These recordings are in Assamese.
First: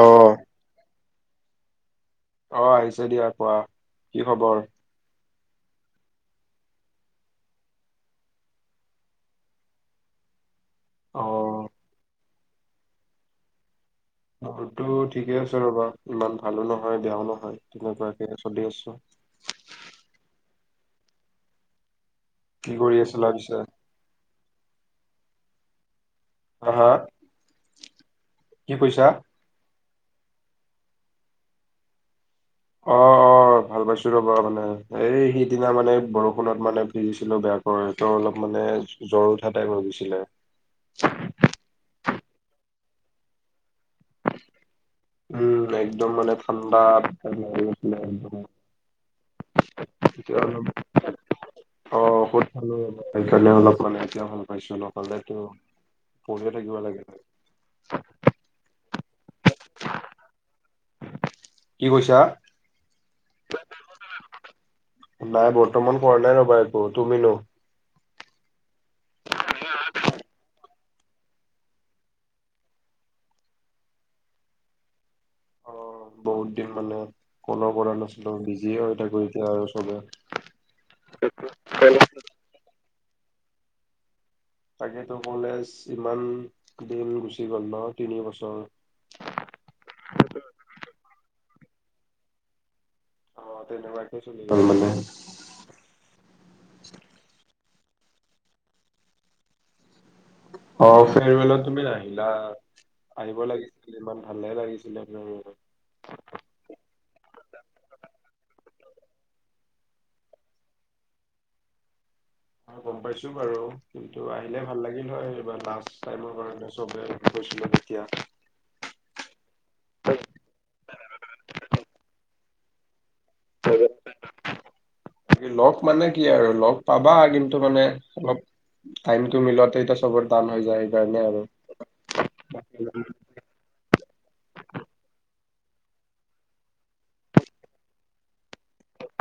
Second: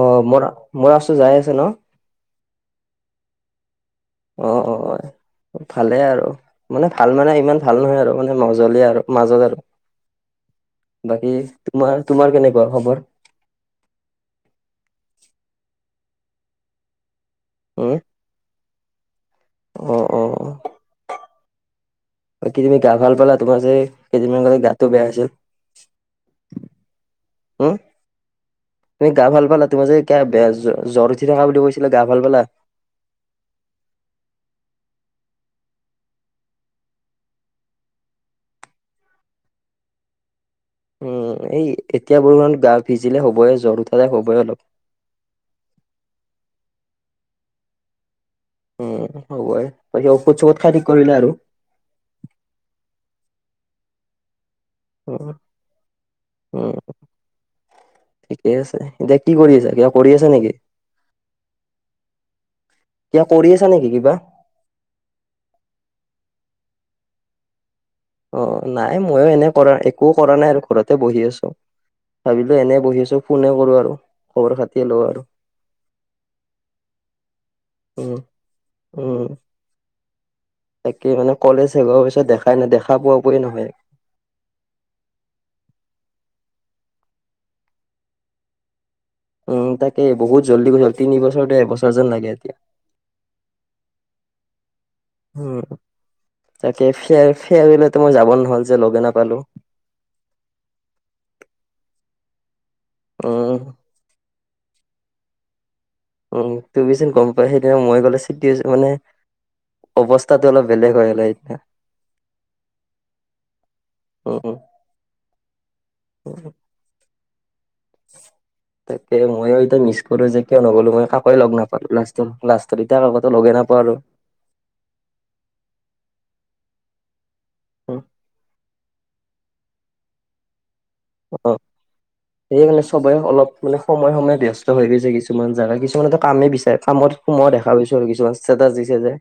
অ' মোৰ মোৰ আৱাজটো যাই আছে ন? অ', আহিছে দিয়া কোৱা। কি অ', খবৰ? অ'। ভালে আৰু, মানে ভাল মানে ইমান ভাল নহয় আৰু মানে মজলি আৰু মাজত আৰু। অ বাকী তোমাৰ, তোমাৰ কেনেকুৱা খবৰ? মোৰতো ঠিকে আছে ৰ'বা, ইমান ভালো নহয় বেয়াও নহয়, উম তেনেকুৱাকে চলি আছোঁ। অ', অ', অ'। বাকি কি তুমি গা কৰি ভাল আছিলা পালা, পিছে তোমাৰ যে কেইদিনমান লগে গাতটো বেয়া আছিল? হা হা উম? কি কৈছা? গা ভাল পালা, তোমাৰ যে এ বেয়া জ-জ্বৰ উঠি থকা বুলি কৈছিলা, গা ভাল পালা? অ', অ'। ভাল পাইছো ৰ'বা মানে, এই সিদিনা মানে বৰষুণত মানে ভুগিছিলোঁ বেয়াকৈ টো অলপ মানে জ্বৰ উঠা তেইপ হৈ গৈছিলে। উম এই এতিয়া বৰষুণত গা ভিজিলে হ'বইে জ্বৰ উঠা টাইপ হ'বইে অলপ। উম' একদম মানে ঠাণ্ডা লাগি গৈছিলে [inaudible] উম, হ'বয়ে। বাকি ঔষধ চঔষত অলপ খাই থিক কৰিলে আৰু? অ', ঔষধ খালোঁ সেইকাৰণে অলপ মানে এতিয়া ভাল পাইছোঁ অলপ। উম, উম। ঠিকেই আছে। এতিয়া কি কৰি আছা, কিবা কৰি আছা নেকি? কি কৈছা? কিবা কৰি আছা নেকি কিবা নাই বৰ্তমান কৰা নাই ৰ'বা একো, তুমিনো? অ', নাই ময়ো এনে কৰা একো কৰা নাই আৰু ঘৰতে বহি আছোঁ। ভাবিলোঁ এনে বহি আছোঁ ফোনে কৰোঁ আৰু, খবৰ খাতিয়ে লওঁ আৰু। অ', বহুত দিন মানে কল কৰা উম নাছিলোঁ বিজিয়ে হয় থাকোঁ উম এতিয়া আৰু চবে। তাকে মানে কলেজ শেষ হোৱাৰ পিছত দেখাই নাই দেখা পোৱা পোইয়ে নহয়। তাকেতো কলেজ ইমান দিন গুচি গ'ল ন তিনি বছৰ? উম, তাকে। বহুত জল্দি গূচি গ'ল, তিন বছৰটো এবছৰ যেন লাগে এতিয়া। অ', তেনেকুৱা চলি গ'ল মানে। উম, তাকে ফে-ফেয়াৰউৱেলত মই যাব নহ'ল যে লগে নাপালোঁ। অ', ফেৰৱেলত তুমি নাহিলা, আহিব উম লাগিছিল। ইমান ভালে লাগিছিলে ফেৰৱেলত। উম তুমিচোন গম পোৱা সেইদিনা মই গ'লে চিটি মানে অৱস্থাটো অলপ বেলেগ হৈ গ'ল হয় সিদিনা। গম পাইছোঁ বাৰু কিন্তু উম উম আহিলে ভাল লাগিল হয় এইবাৰ লাষ্ট টাইমৰ কাৰণে। চবে কৈছিলে তাকে ময়ো এইটো মিছ কৰোঁ যে কিয় নগলোঁ মই কাকোৱে লগ নাপালোঁ লাষ্ট টাইম। লাষ্টত এতিয়া কাকো টো ল'গে নোপোৱা হলোঁ। লগ মানে কি আৰু লগ পাবা কিন্তু মানে অলপ টাইমটো মিলাওতে এতিয়া চবৰে তান হৈ যায়। সেইকাৰণে আৰু। অ', সেই চবে অলপ মানে সময়ে-সময়ে ব্যস্ত হৈ গৈছে কিছুমান জাগা, কিছুমান এ টো কামেই বিচাৰে কামত সোমোৱা দেখা পাইছোঁ আৰু কিছুমান [unintelligible] দিছে যে।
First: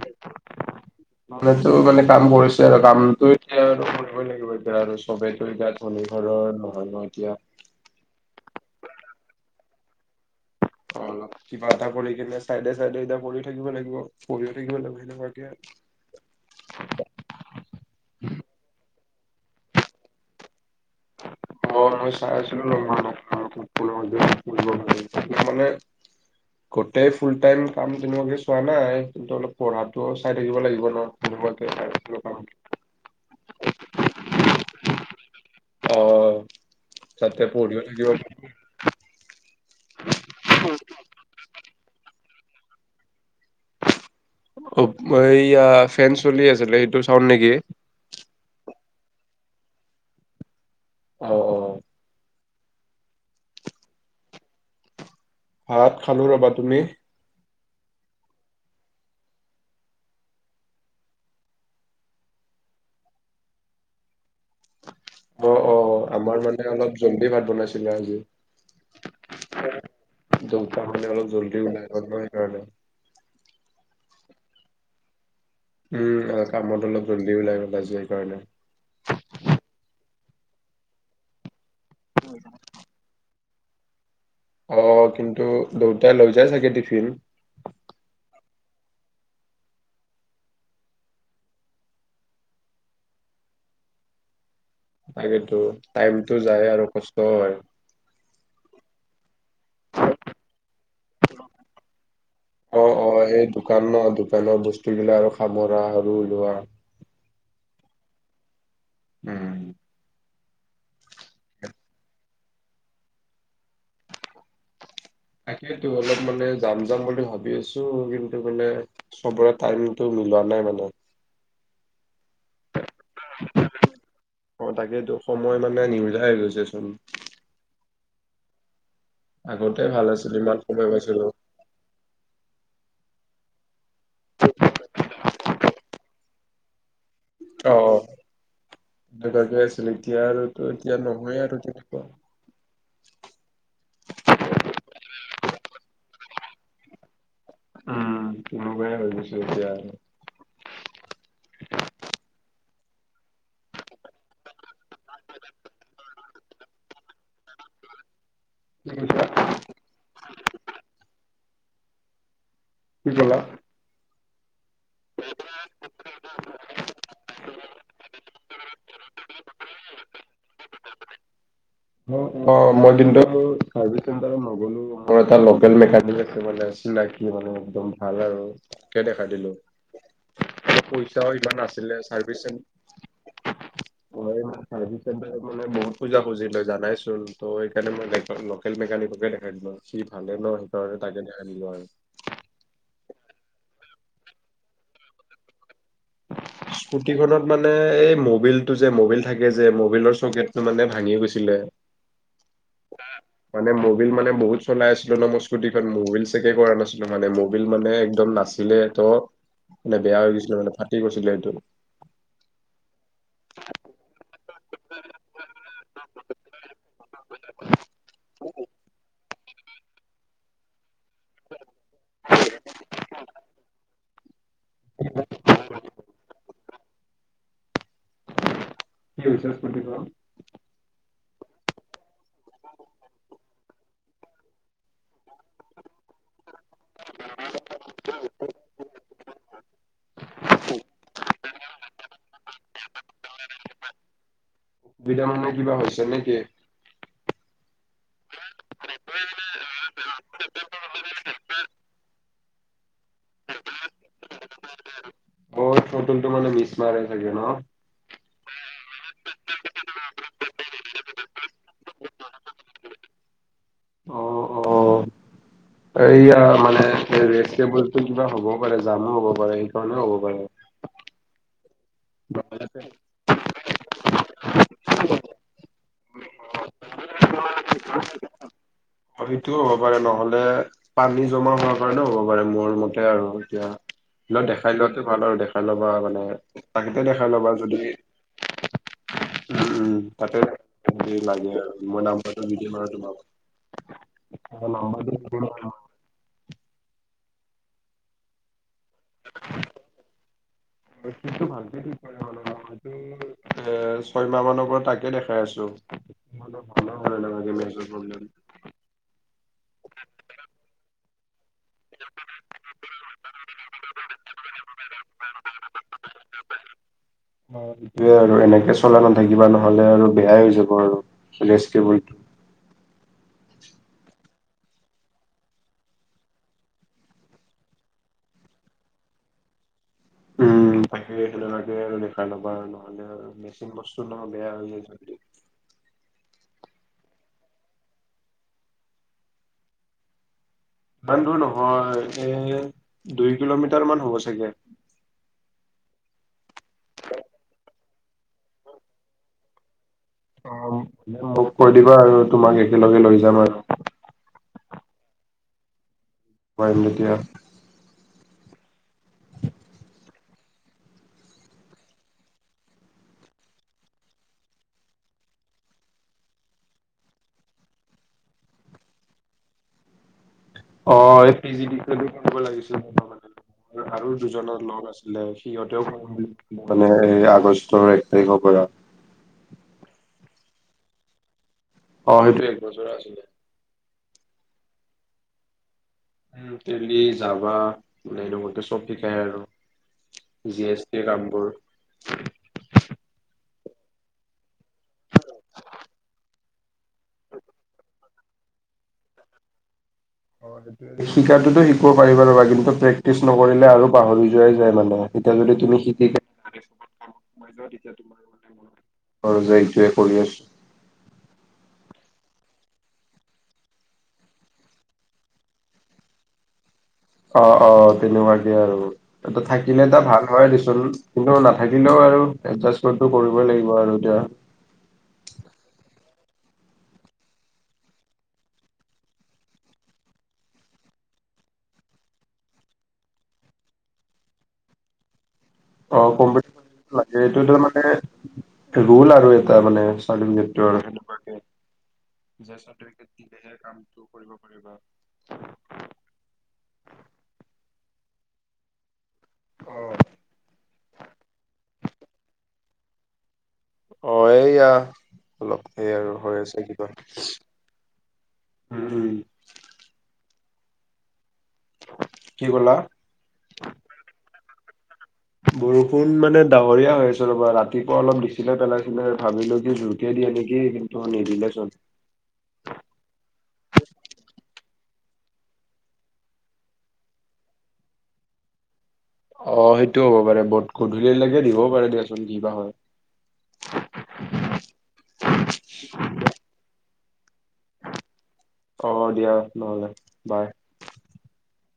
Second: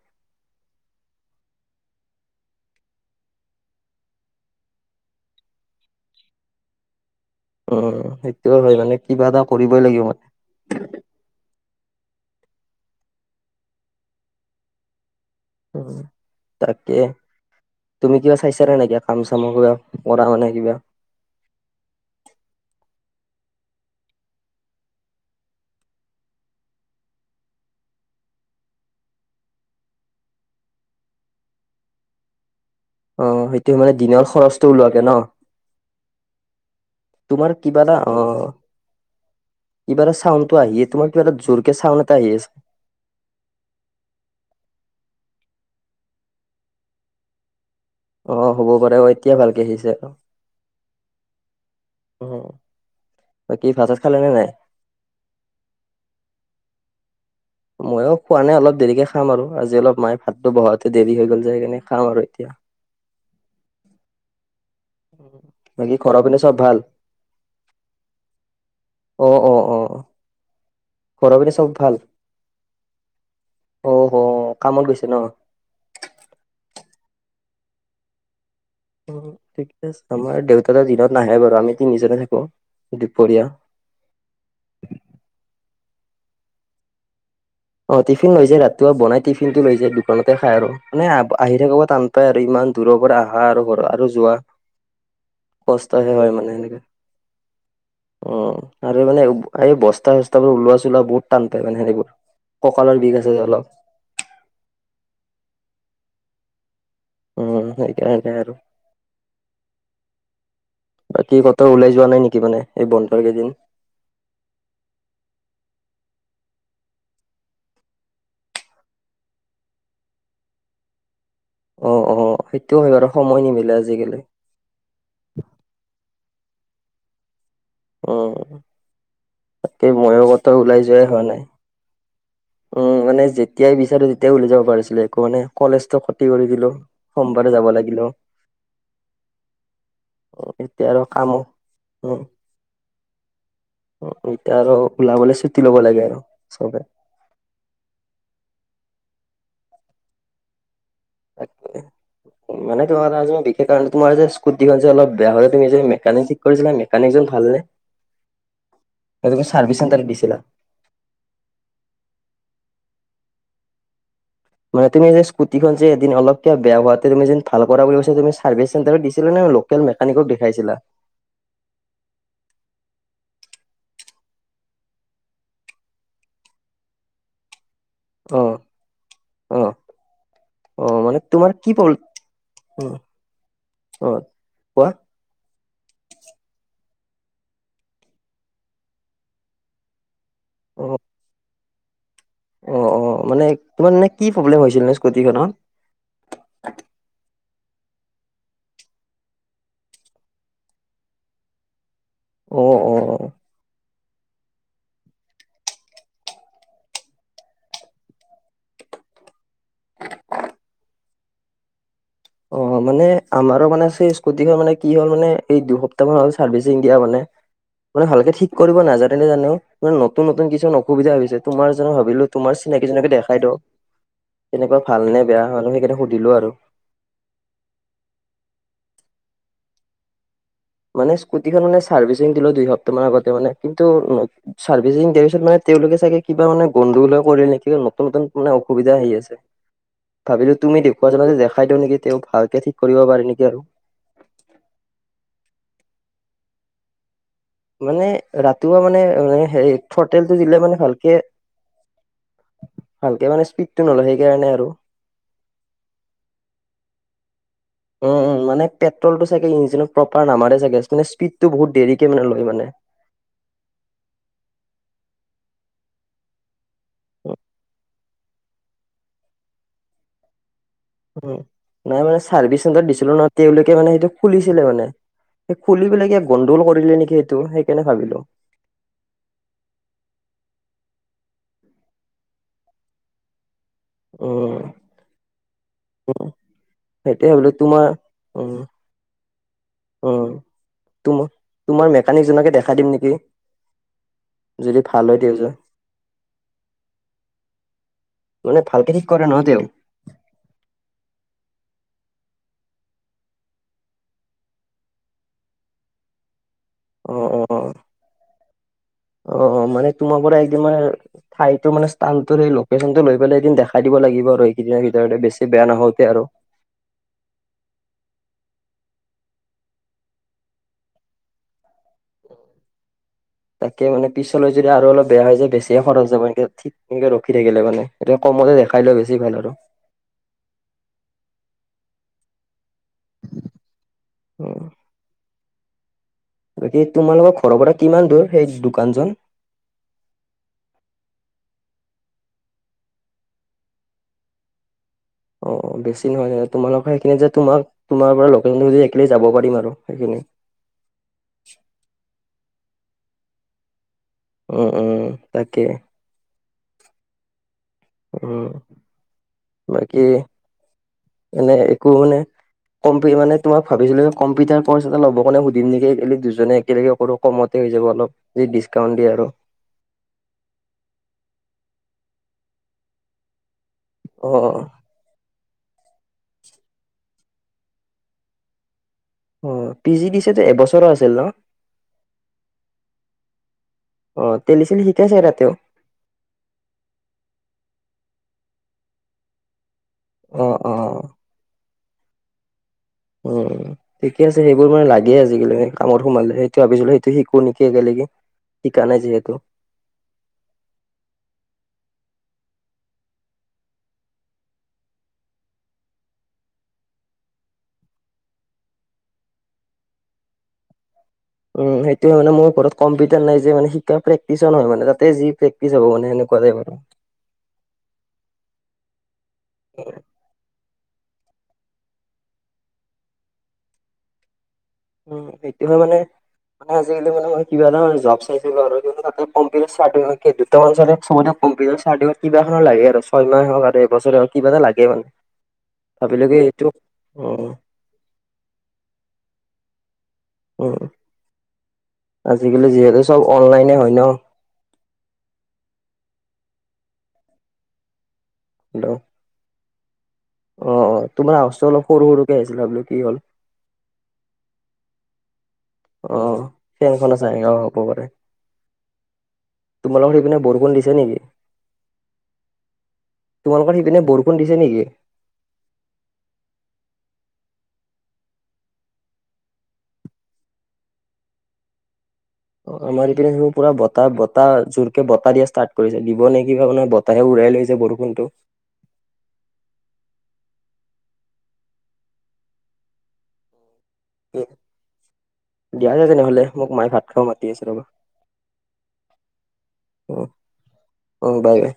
মানেতো মানে কাম কৰিছে আৰু কামতটো এতিয়া আৰু কৰিবই লাগিব, এতিয়া আৰু চবো এতিয়া ম ঘৰৰ নহয় ন এতিয়া। উম, সেইটোও হয় মানে কিবা এটা কৰিবই লাগিব মানে। অ', অলপ কিবা এটা কৰি কিনে চাইডে-চাইডে এতিয়া কৰিও থাকিব লাগিব পঢ়িও থাকিব লাগিব সনেকুৱাকে আৰু। উম। তাকে। তুমি কিবা চাইছা নে নেকিয় কাম চামৰ কিবা পঢ়া শুনা কিবা? অ', মই চাই আছিলোঁ [unintelligible] মানে গোটেই ফুল টাইম কাম তেনেকুৱাকে চোৱা নাই কিন্তু অলপ পঢ়াটো চাই থাকিব লাগিব ন? তেনেকুৱাকৈ চাই আছিলোঁ কাম। অ', সেইটো মানে দিনৰ খৰচটো ওলোৱাকে ন? অ যাতে তোমাৰ পঢ়িও কিবা এটা, থাকিব অ'। কিবা এটা চাউন তো আহে তোমাৰ কিবা এটা জোৰকে চাউন এটা আহি আছে। অ', এইয়া ফেন চলি আছিলে সেইটো চাউণ্ড নেকি? অ', হ'ব পাৰে অ', এতিয়াই ভালকে আহিছে অ'। অ', অ'। বাকি ভাত চাত খালা নে নাই? ভাত খালোঁ ৰবা তুমি? ময়ো খোৱা নাই অলপ দেৰিকে খাম আৰু আজি অলপ মায়ে ভাতটো বহাতে দেৰি হৈ গ'ল যে সেইকাৰণে খাম আৰু এতিয়া। [inaudible] মই বাকী অ', ঘৰৰ পিনে আমাৰ চব মানে ভাল? অলপ জলদি ভাত বনাইছিলে আজি। অ', অ', অ'। দেওঁতা মানে অলপ ঘৰৰ পিনে জল্দি চব ওলাই ভাল? গল ন সেইকাৰণে। অ', হ, কামত গৈছে ন? উম, কামত অলপ জলদিওলাই গ'ল আজি সেইকাৰণে। ঠিকে আছে আমাৰ দেওঁতা দিনত নাহে বাৰু আমি তিনিজনে থাকো, দুপৰীয়া। অ', কিন্তু দেওঁতাই লৈ যাই চাগে টিফিন? অ', টিফিন লৈ যায় ৰাতিপুৱা বনাই টিফিন টো লৈ যায় দোকানতে খাই আৰু, মানে আহি থাক টান আৰু ইমান দূৰৰ পৰা আহা আৰু ঘৰ আৰু যোৱা। তাকেতো কষ্টহে টাইমতটো যায় আৰু কষ্টও হয়। উম, আৰু মানে এই বস্তা চস্তা বোৰ ওলোৱা চোলোৱা বহুত টান পায় মানে হেৰীবোৰ। অ', অ', এই দোকান ন, দোকানৰ বস্তু বিলাক আৰু হামুৰা আৰু ওলোৱা। উম, সেইকাৰনে আৰু। উম। বাকী ক, তই ওলাই যোৱা নাই নেকি মানে এই বন্ধৰ কেইদিন? তাকেইেতো অলপ মানে যাম-যাম বুলি ভাবি আছোঁ, কিন্তু মানে সবোৰে টাইমতটো মিলা নাই মানে। অ', অ', সেইটো হয় বাৰু সময় নিমিলে আজিকালি। অ', তাকেইতো সময় মানে নিউলাই হৈ গৈছে চোন। অ', আগতে এই ভাল মইও আছিল কতো ইমান ওলাই সময় যোৱাই হোৱা পাইছিলো নাই। উম, মানে যেতিয়াই বিচাৰোঁ তেতিয়াই উলাই যাব পাৰিছিলো একো মানে কলেজটো ক্ষতি কৰি দিলোঁ। অ', অ', [unintelligible] আছিল এতিয়া আৰু টো এতিয়া আৰু কামো নহয়ে আৰু তেনেকুৱা। অ', এতিয়া আৰু ওলাবলে চুতি ল'ব লাগে আৰু চবে। নোলোৱাই হৈ গৈছে এতিয়া আৰু। তাকে। মানে তোমাৰ আজি মই বি কেই টাৱাৰ তোমাৰ যে ইস্কুটিখন যে অলপ বেয়া হওঁতে তুমি যে মেকানিক মেকানিক জন ভাল নে? কি কৈছা? তুমি চাৰ্ভিচ চেন্টা দিছিলা? কি কলা? মানে তুমি যে স্কুটিখন যে এদিন অলপকে বেয়া হোৱাতে তুমি যেন ভাল বুলি কৈছা তুমি চাৰ্ভিছ চেণ্টাৰৰ দিছিলা নে বোলোঁ? কেল মেকানিকক দেখাইছিলা? উম অ' সময় দিনটো [unintelligible] চাৰ্ভিচ চেন্টাৰত নগলো মই। মোৰ এটা লোকেল মেকানিক আছে মানে চিনাকি মানে একদম ভাল আৰু অ', তাকে দেখাই দিলোঁ। অ', অ', মানে পইচাও তোমাৰ ইমান নাছিলে, চাৰ্ভিচ চেণ্টাৰ কত? চাৰ্ভিচ চেন্টাৰত মানে বহুত খোজা খুজিল হয় জানাই চোন। ত সেইকাৰণে মই লোকেল মেকানিককে দেখাই দিলোঁ আৰু। সি ভালে ন অ', সেইকাৰণে তাকে দেখাই দিলোঁ আৰু। অ', অ', মানে তোমাৰ মানে কি প্ৰব্লেম হৈছিল নু স্কুটিখনৰ? স্কুটিখনত মানে এই মবিল টো যে মবিল থাকে যে মবিলৰ চকেটটো মানে ভাঙি গৈছিলে। অ', অ', অ'। মানে মবিল মানে বহুত চলাই আছিলো ন মোৰ স্কুটিখন মবিল চেকে কৰা নাছিলো মানে মবিল মানে একদম নাছ ছিলে ত' মানে বেয়া হৈ গৈছিলে মানে ফাটি গৈছিলে এইটো। অ', মানে আমাৰো মানেই স্কুটিখন মানে কি হ'ল মানে এই দুসপ্তাহ মান হ'ল চাৰ্ভিচিং দিয়া মানে। মানে ভালকে ঠিক কৰিব নাজানেনে জানো, মানে নতুন- নতুন কিছুমান অসুবিধা হৈছে তোমাৰ [unintelligible] ভাবিলো তোমাৰ চিনাকীজনকে দেখাই দিওঁ, তেনেকুৱা ভাল নে বেয়া মানুহ সেইকাৰণে সুধিলো আৰু। [unintelligible] মানে স্কুটিখন মানে চাৰ্ভিচিং দিলো দুই সপ্তাহমান আগতে মানে, কিন্তু ছাৰ্ভিচিং দিয়াৰ পিছত মানে তেওঁলোকে চাগে কিবা মানে গণ্ডগোলে কৰিল নেকি নতুন-নতুন মানে অসুবিধা আহি আছে। ভাবিলো তুমি দেখুৱাজনকে দেখাই দিওঁ নেকি তেওঁক ভালকে ঠিক কৰিব পাৰে নেকি আৰু। অসুবিধা মানে কিবা হৈছে নে কি। মানে ৰাতিপুৱা মানে হেৰি [unintelligible] দিলে মানে ভালকে ভালকে মানে স্পীডটো নলয়, সেইকাৰণে আৰু। নতুনটো মানে মিছ [unintelligible] থাকে ন। উম, উম, মানে পেট্ৰলটো চাগে ইঞ্জিনত প্ৰপাৰ নামাৰে চাগে, মানে স্পীডটো বহুত দেৰিক মানে লয় মানে। অ অ এইয়া মানে ৰেচ [unintelligible] টো কিবা হ'বও পাৰে জামো হ'ব পাৰে, সেই কাৰণেও হ'ব পাৰে। উম, নাই মানে চাৰ্ভিচ নহ'লে চেণ্টাৰত দিছিলো ন, তেওঁলোকে মানে সেইটো খুলিছিলে মানে। সেই খুলি পেলাই কিবা গণ্ডগোল কৰিলে নেকি সেইটো, সেইকাৰণে ভাবিলোঁ। অ', সেইটোও হ'ব পাৰে নহ'লে পানী জমা হোৱা কাৰণেও হ'ব পাৰে মোৰ মতে আৰু এতিয়া। হ'লেও উম দেখাই লোৱাতোৱে ভাল আৰু দেখাই ল'বা মানে [unintelligible] দেখাই ল'বা যদি অ'। উম, উম, তাতে তোমাৰ [unintelligible] লাগে আৰু তোমাৰ মই নাম মেকানিকজনকে [unintelligible] দি দেখাই দিম আৰু নেকি তোমাক। মোৰ যদি ভাল নাম্বাৰটো হয় দি দিম [unintelligible] আৰু মানে ভালকে ঠিক কৰে ন তেওঁ। [unintelligible] টো ভালকে ঠিক কৰে মা [unintelligible] এ ছয়মাহ মানৰ পৰা তাকে দেখাই আছো। অ অ অ [unintelligible] অ', অ', মানে তোমাৰ পৰা এই [unintelligible] ঠাইতো মানে স্থানটোৰ এই লোকেচনটো লৈ পেলাই এদিন দেখাই দিব লাগিব আৰু এইকেইদনৰ ভিতৰতে বেছি বেয়া নহওঁতে আৰু। [inaudible] অ', সেইটোয়ে আৰু এনেকে চলাই নাথাকিবা নহ'লে আৰু বেয়াই হৈ যাব আৰু ৰেষ্ট কেবলটো। তাকে মানে পিছলৈ যদি আৰু অলপ বেয়া হৈ যায় বেছিয়ে খৰচ যাব এনেকে ঠিক তেনেকে ৰখি থাকিলে মানে। এতিয়া কমতে দেখাই লৈ বেছি ভাল আৰু। উম, বাকী তেনেকুৱাকে আৰু দেখাই ল'বা আৰু নহ'লে আৰু মেচিন বস্তু নহয় বেয়া উম হৈ যায় জল্দি। বাকী তোমালোকৰ ঘৰৰ পৰা কিমান দূৰ সেই দোকানজন। ইমান দূৰ নহয়, এ দুই কিলোমিটাৰ মান হ'ব চাগে। অ', বেছি নহয় মানে তোমালোকৰ সেইখিনি যে তোমাক তোমাৰ পৰা লোকেল একেলগে যাব পাৰিম আৰু সেইখিনি। অ', ম মোক কৈ দিবা আৰু তোমাক একেলগে লৈ যাম আৰু। উম, উম, তাকে। পাৰিম এতিয়া। উম, বাকী এনে একো মানে‌ কম্পি মানে তোমাক ভাবিছিলোঁ যে কম্পিউটাৰ ক'ৰ্ছ এটা ল'ব কাৰণে সুধিম নেকি [unintelligible] দুজনে একেলগে কৰো কমতে হৈ যাব অলপ, যদি ডিছকাউণ্ট দিয়ে আৰু। অ', [unintelligible] আৰু অ দুজনৰ লগ আছ মানে সিহতেওঁ [unintelligible] মানে এই আগষ্টৰ এক তাৰিখৰ পৰা। অ', P G D C A টো এবছৰৰ আছিল ন? অ', সেইটো এক বছৰে আছিলে। অ', তেলী চিলি শিকাইছে তাতেউ? উম, তেলী, যাভা, মানে [unintelligible] চব শিকাই আৰু। অ জি অ সেই কাম বোৰ। উম, ঠিকে আছে সেইবোৰ মানে লাগে আজিকালি কামত সোমালে সেইটো ভাবিছিলোঁ শিকো নেকি একেলেগে, শিকা নাই যিহেতু? অ', সেইটোৱে। শিকাতোতো শিকিব পাৰিবা ৰ'বা কিন্তু প্ৰেক্টিচ নকৰিলে আৰু পাহৰি যোৱাই যায় মানে এতিয়া যদি তুমি শিকা [inaudible] কৰি আছোঁ। উম, সেইটোৱেই মানে মোৰ ঘৰত কম্পিউটাৰ নাই যে মানে শিকা প্ৰেক্টিচ নহয় মানে তাতে যি প্ৰেক্টিচ হ'ব মানে সেনেকোৱা টাইপ আৰু। অ', অ', তেনেকুৱাকে আৰু। এটা থাকিলে এটা ভাল হয় দেচোন। কিন্তু নাথাকিলেও আৰু এডজাষ্টমেটটো কৰিবই লাগিব আৰু এতিয়া। উম, সেইটোহে মানে মানে আজিকালি মান মই কিবা এটা জব চাইছিলোঁ আৰু, তাতে কম্পিউটাৰ চাৰ্টিফিকেট [unintelligible] বৰ্তমান [unintelligible] ছবতে কম্পিউটাৰ চাৰটিফিকেট কিবা এখন লাগে আৰু চয় মহে হওঁক আৰু এবছৰে হওঁক কিবা এটা লাগে মানে। [inaudible] অ', কি কম্পিটিন এইটো [inaudible] লাগে এইটো উম তাৰ মানে ৰোল আৰু এটা মানে। উম, হেতু আৰু উম হেনেকুৱাকে। আজিকালি যিহেতু চাৰ্টিফিকেট চব দিলে হে অনলাইনে কাম হয় ন। টো কৰিব কৰিব [inaudible] হেল্ল'? অ'। অ', অ', তোমাৰ আৱাজ টো অলপ সৰু-সৰুকে আহিছিলে বোলোঁ কি হ'ল। অ', এইয়া। অলপ সেই আৰু অ হৈ আছে কিবা, ফেনখন আছে অ হ'ব পাৰে উম। তোমালোকৰ সেইপিনে বৰষুণ দিছে নেকি? কি ক'লা? তোমালোকৰ সিপিনে বৰষুণ দিছে নেকি? বৰষুণ মানে ডাৱৰীয়া হৈ আছে ৰবা ৰাতিপুৱা অলপ দিছিলে পেলাইছিলে ভাবিছিলোঁ কি জুই [unintelligible] দিয়ে নেকি কিন্তু নিদিলে চুন। অ', আমাৰ ইপিনে পুৰা বতাহ-বতাহ জোৰকে বতাহ দিয়া ষ্টাৰ্ট কৰিছে দিব নেকি কাৰনে উৰাই লৈ যাই বৰষুণতটো। অ', সেইটোও হ'ব পাৰে বহুত গধূলিলৈকে দিবও পাৰে দিয়াচোন কি বা হয়? উ [unintelligible] দিয়া তে তেনেহ'লে, মোক মায়ে ভাত খাব মাতি আছে ৰবা। অ', দিয়া। নহলে, অ', বাই। অ', বাই-বাই।